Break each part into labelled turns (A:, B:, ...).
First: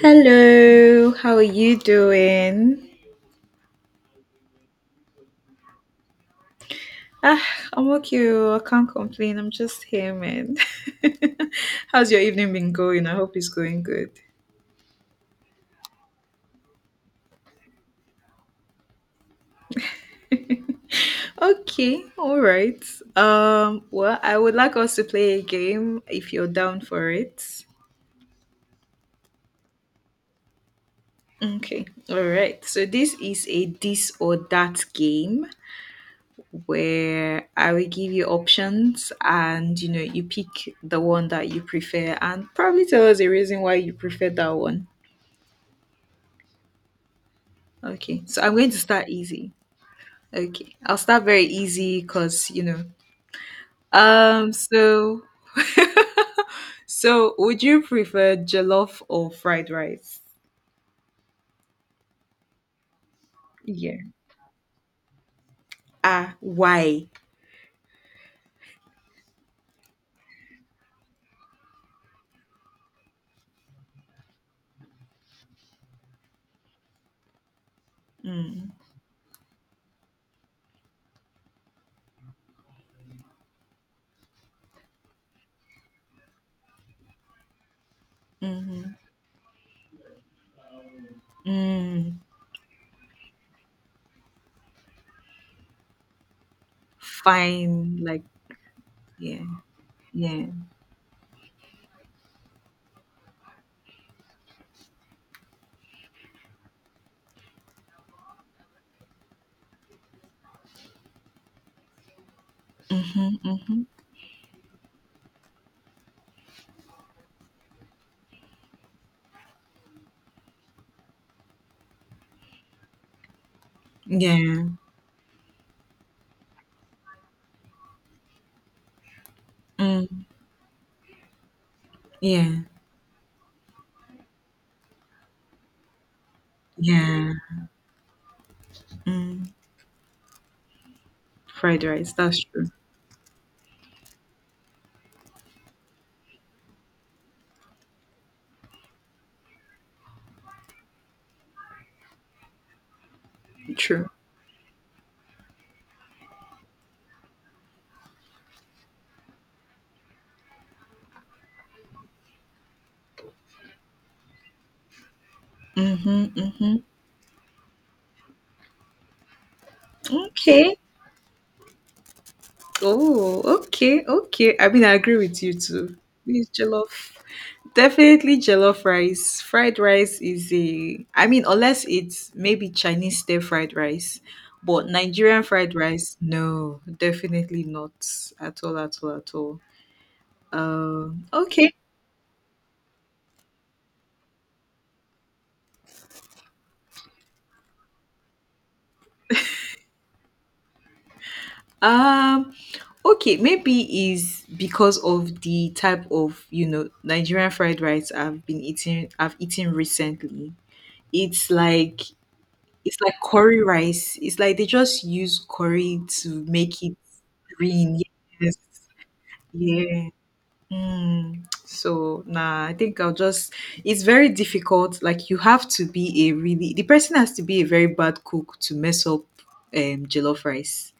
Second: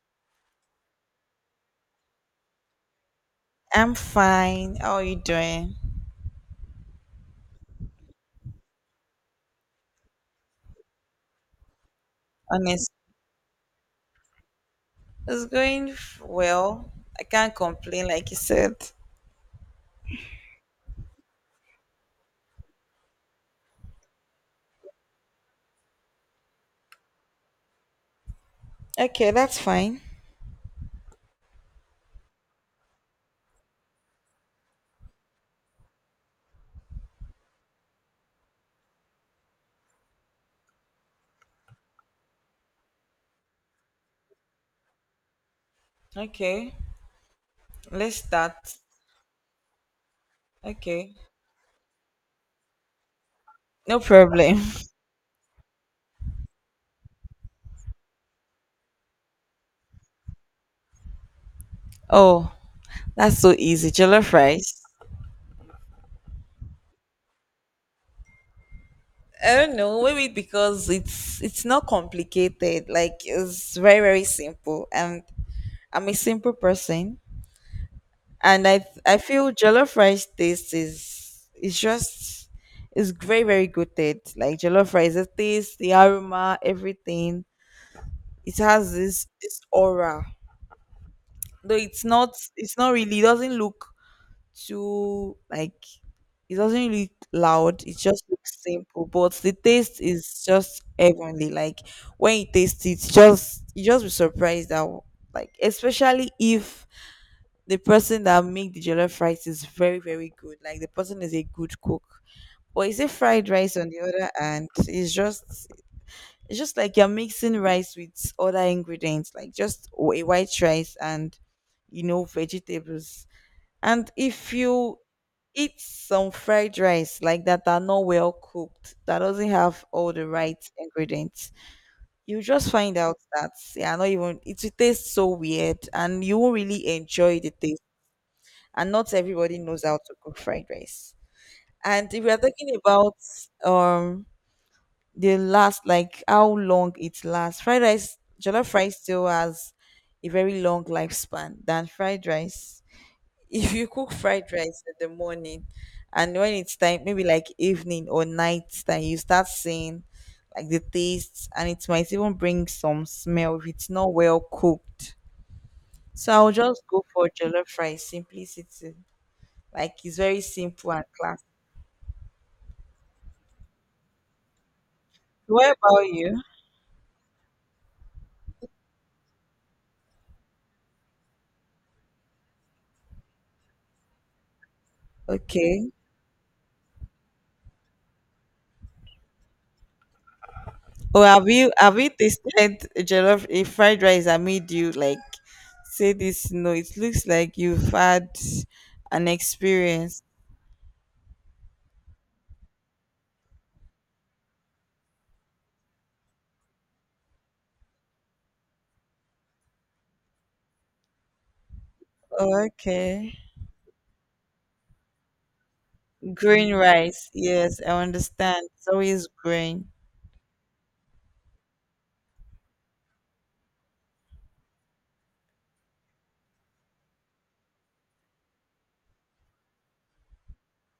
A: Hello, how are you doing?
B: I'm fine. How are you doing?
A: Ah, I'm okay. Oh, I can't complain. I'm just here, man. How's your evening been
B: Honest.
A: going? I hope it's going good.
B: Well. I can't complain, like you said.
A: Okay, all right. I would like us to play a game if you're down for it.
B: Okay, that's fine.
A: Okay, all right. So this is a this or that game where I will give you options and you pick the one that you prefer and probably tell us a reason why you prefer that one.
B: Okay, let's
A: Okay, so I'm
B: start.
A: going to start easy. Okay, I'll
B: Okay,
A: start very easy because you know.
B: no
A: Um,
B: problem.
A: so so would you prefer jollof or fried rice?
B: Oh, that's so easy.
A: Yeah.
B: Jollof rice.
A: Ah, why?
B: I don't know, maybe because it's not complicated. Like it's very simple, and I'm a simple person. And I feel jollof rice taste is it's very good taste. Like jollof rice, the taste, the aroma, everything. It has
A: Mm-hmm.
B: this aura. Though
A: Mm,
B: it's not really it doesn't look too, like, it doesn't look loud. It
A: fine. Like
B: just looks simple, but
A: yeah,
B: the taste is
A: yeah.
B: just heavenly. Like when you taste it, just you just be surprised that, like, especially if the person that make the jollof rice is very good, like the person is a good cook. But is it
A: Mm-hmm.
B: fried rice?
A: Mm-hmm.
B: On the other hand, it's just like you're mixing rice with other ingredients, like just a white rice and, you know, vegetables. And if
A: Yeah.
B: you eat some fried rice like that are not well cooked, that doesn't have all the
A: Mm,
B: right ingredients, you
A: yeah.
B: just find out that, yeah, not even it will taste so weird and you won't really
A: Yeah.
B: enjoy the taste. And not
A: Mm,
B: everybody knows how to cook fried rice.
A: fried
B: And
A: rice.
B: if we are
A: That's true.
B: talking about um the last, like how long it lasts, fried rice, jollof rice still has a very long lifespan than fried rice. If you
A: True.
B: cook fried rice in the morning, and when it's time, maybe like evening or night time, you start seeing like the taste, and it might even bring some smell if it's not well cooked.
A: Mm-hmm.
B: So I'll
A: Mm-hmm.
B: just go for jollof rice simplicity. Like it's very
A: Okay.
B: simple and classic.
A: Oh, okay, okay. I mean, I agree with you
B: What
A: too.
B: about you?
A: Please, jollof. Definitely jollof rice. Fried rice is a, I mean, unless it's maybe Chinese stir fried rice, but Nigerian fried
B: Okay.
A: rice, no, definitely not at all, at all, at all.
B: Or have you
A: Okay.
B: have you tasted a jollof a fried rice amid you like say this? No, it looks like you've had an experience.
A: Um, okay. Maybe is because of the type of Nigerian fried rice I've been eating. I've eaten recently. It's like
B: Oh,
A: it's like
B: okay.
A: curry rice. It's like they just use curry to
B: Green
A: make it
B: rice. Yes, I
A: green. Yes.
B: understand. It's always green.
A: Yeah. Mm. So nah, I think I'll just it's very difficult. Like you have to be a really the person has to be a very bad cook to mess up jollof rice.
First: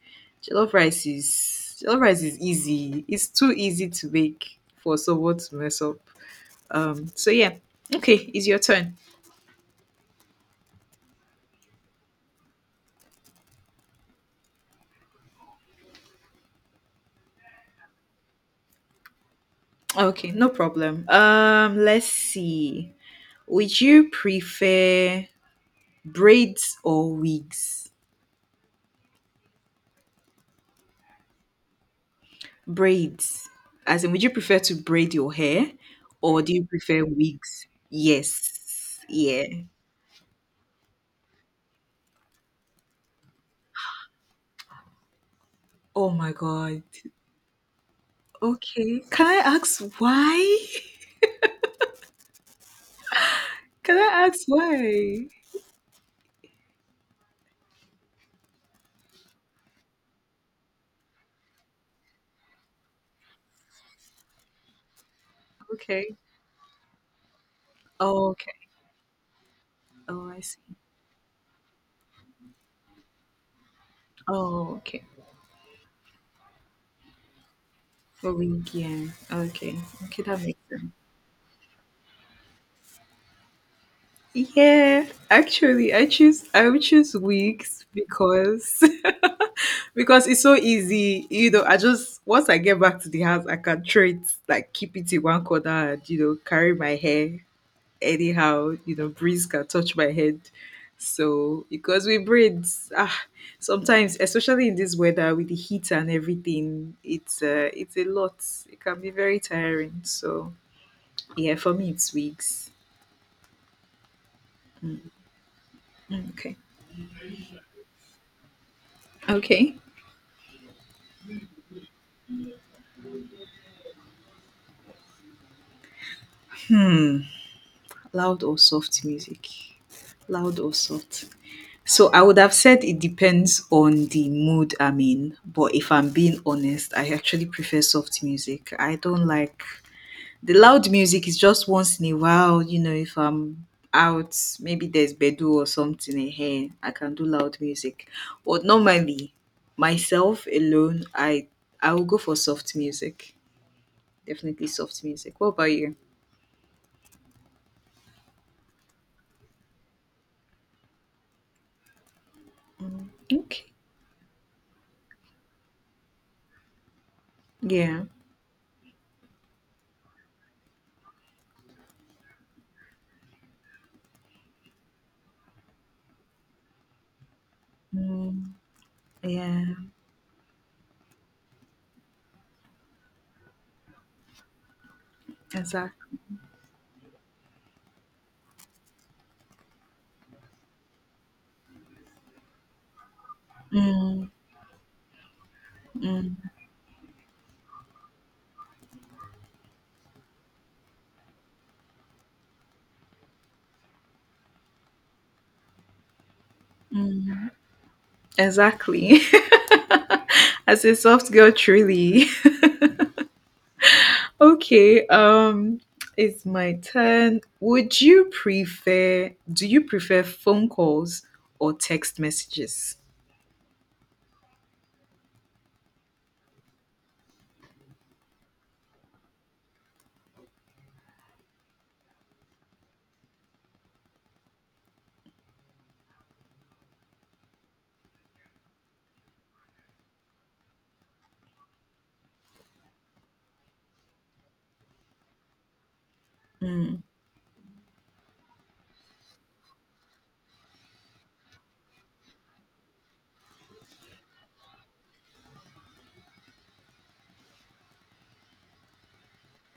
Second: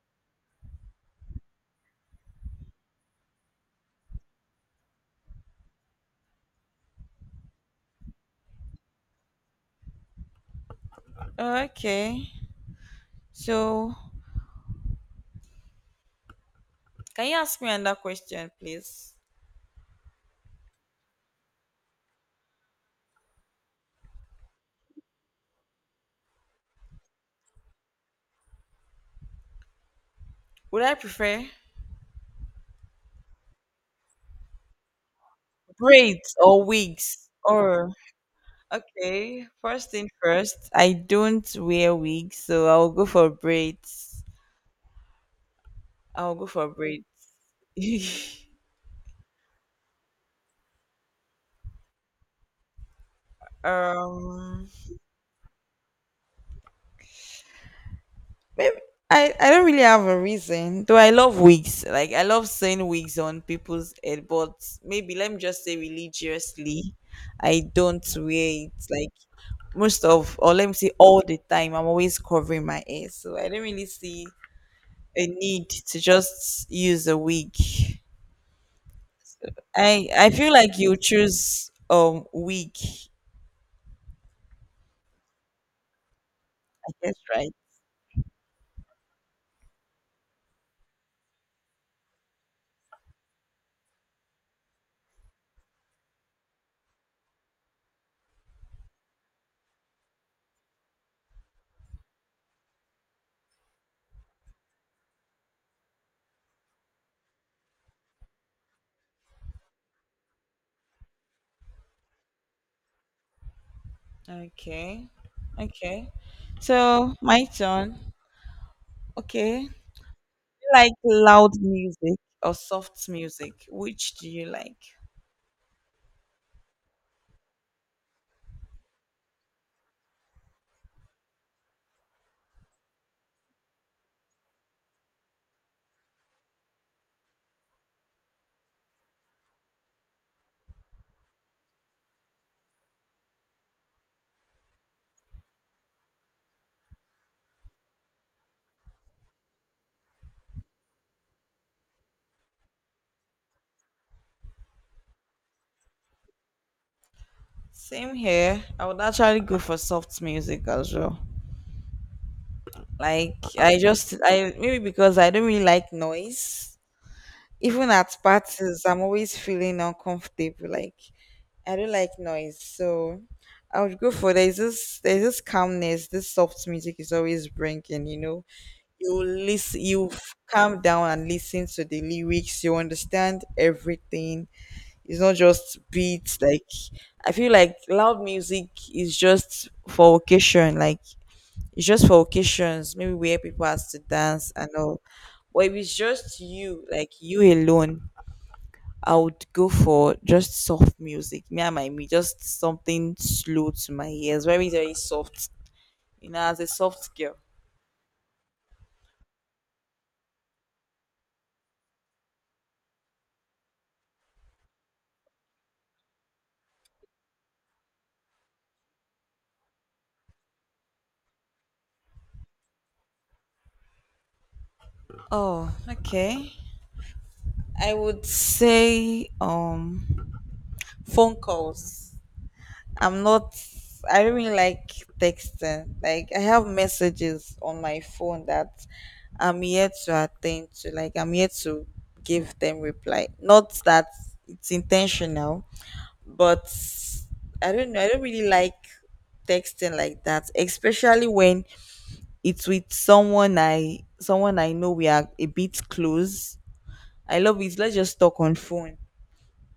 A: Jollof rice is easy. It's too easy to make for someone to mess up. So yeah. Okay, it's your turn.
B: Oh, okay. So can you ask me another question, please?
A: Okay, no problem. Let's see. Would you prefer braids or wigs?
B: Would I prefer
A: Braids. As in, would you prefer to braid your hair
B: braids
A: or do
B: or
A: you prefer
B: wigs?
A: wigs?
B: Or
A: Yes.
B: okay,
A: Yeah.
B: first thing first, I don't wear wigs, so I'll go for braids.
A: Oh my
B: I'll go for
A: God.
B: braids.
A: Okay. Can I ask why? Can I ask
B: um,
A: why?
B: Maybe I don't really have a reason. Though I love wigs, like I love seeing wigs on people's head, but maybe let me just say
A: Okay.
B: religiously, I don't
A: Oh, okay.
B: wear it. Like most
A: Oh,
B: of,
A: I
B: or let me
A: see.
B: say all the time, I'm always covering my hair, so I don't really see
A: Oh, okay.
B: a need to just use a wig.
A: For wig, yeah. Okay.
B: I
A: Okay,
B: I
A: that
B: feel
A: makes
B: like
A: sense.
B: you choose week.
A: Yeah, actually, I would
B: I guess
A: choose
B: right.
A: wigs because because it's so easy. You know, I just once I get back to the house, I can throw it like keep it in one corner and you know carry my hair anyhow. You know, breeze can touch my head. So because we braids, ah, sometimes especially in this weather with the heat and everything, it's a lot. It can be very tiring. So yeah, for me, it's wigs.
B: Okay. Okay.
A: Mm, okay.
B: So my turn. Okay.
A: Okay.
B: You like loud music or soft music? Which do you like?
A: Loud or soft music? Loud or soft? So I would have said it depends on the mood I'm in, but if I'm being honest, I actually prefer soft music. I don't like the loud music is just once in a while. You know, if I'm out, maybe there's bedu or something in here, I can do loud music, but normally, myself alone, I will go for soft music. Definitely soft music. What about you?
B: Same here. I would actually go for soft music as well. Like
A: Okay.
B: I just I maybe because I don't really like noise. Even
A: Yeah.
B: at parties, I'm always feeling uncomfortable. Like I don't like noise, so I would go for, there's this calmness this soft music is always bringing. You know,
A: Mm,
B: you
A: yeah,
B: listen, you calm down and listen to the lyrics. You understand everything. It's not just
A: exactly.
B: beats. Like I feel like loud music is just for occasion. Like it's just for occasions, maybe where people has to
A: Mm,
B: dance and all. But if it's just
A: mm,
B: you, like you alone, I would go for just soft music. Me and my me, just something slow to my ears, very soft. You know, as a soft girl.
A: exactly. As a soft girl, truly. Okay, it's my turn. Do you prefer phone calls or text messages?
B: Oh, okay. I would say phone calls. I'm not. I don't really like texting. Like I have messages on my phone that I'm here to attend to. Like I'm here to give them reply. Not that it's intentional, but
A: Mm,
B: I don't know. I don't really like texting like that, especially when it's with someone I know we are a bit close. I love it. Let's just talk on phone.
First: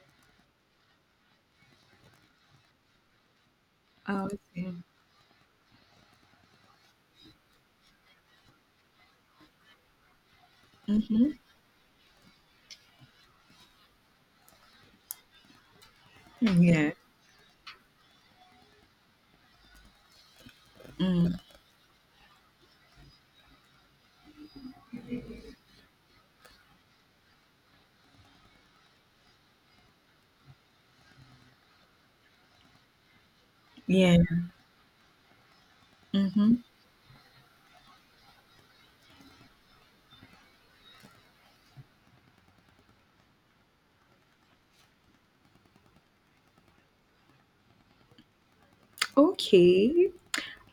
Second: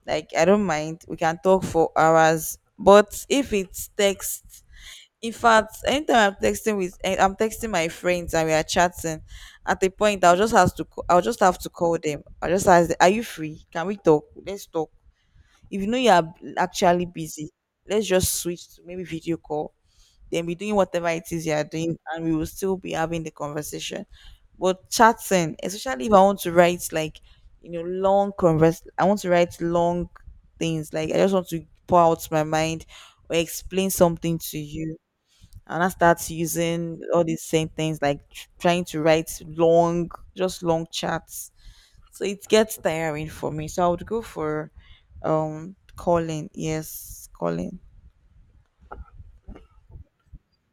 B: Like I don't mind. We can talk for hours. But if it's
A: oh,
B: text,
A: okay.
B: in fact, anytime I'm texting with, I'm texting my friends and we are chatting. At a point, I'll
A: Mm-hmm.
B: just have to call them. I'll just ask them, "Are you free? Can we talk? Let's talk." If you know you are
A: Yeah.
B: actually busy, let's just switch to maybe video call. Then be doing whatever it is you are doing, and we will still be having the conversation. But chatting, especially if I want to write like, you know, long converse, I want to write long things. Like I just want to pour out my mind or explain
A: Yeah.
B: something to you, and I start
A: Mm-hmm.
B: using all these same things like trying to write long, just long chats. So it gets tiring for me, so I would go for calling. Yes, calling.
A: Okay.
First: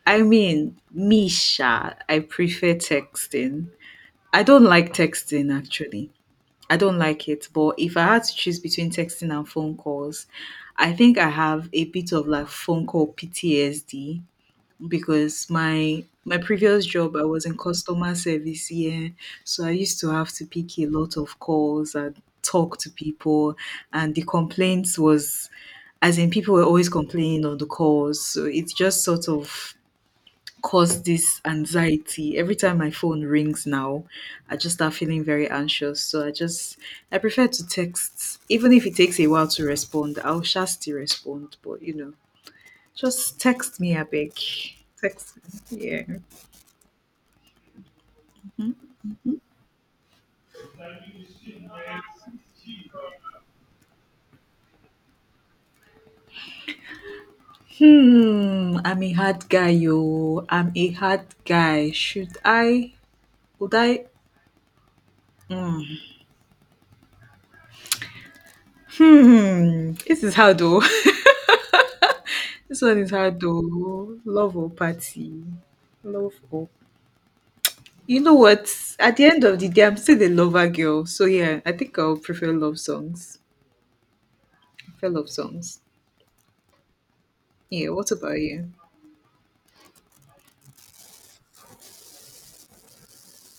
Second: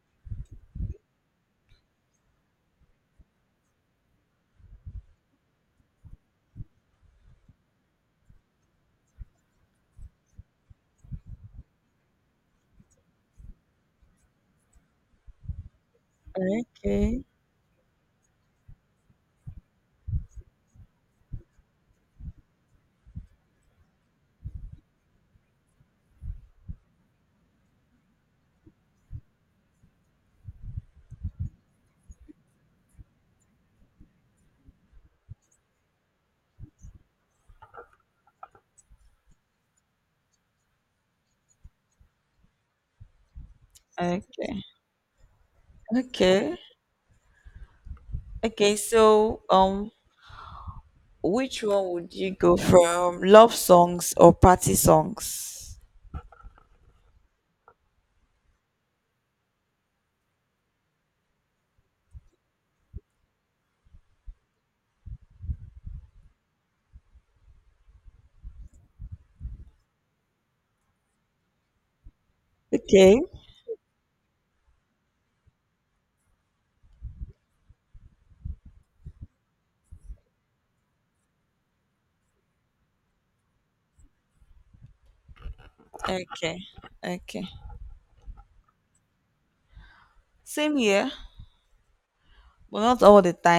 A: I mean, Misha, I prefer texting. I don't like texting actually. I don't like it, but if I had to choose between texting and phone calls, I think I have a bit of like phone call PTSD because my previous job
B: Okay.
A: I was in customer service here, so I used to have to pick a lot of calls and talk to people and the complaints was as in people were always complaining on the calls, so it just sort of cause this anxiety. Every time my phone rings now, I just start feeling very anxious. So I prefer to text. Even if it takes a while to respond, I'll sha still respond. But you know, just text me I beg.
B: Okay.
A: Text me. Yeah.
B: Okay. Okay. So which one would you go from, love songs or party songs?
A: Hmm. I'm a hard guy, yo. I'm a hard guy. Should I would I Mm. Hmm. This is hard though. This one is
B: Okay.
A: hard though. Love or party? Love or you know what? At the end of the day, I'm still a lover girl. So yeah, I think I'll prefer love songs. I prefer love songs.
B: Okay. Okay.
A: Yeah, what about you?
B: Same here, but not all the time,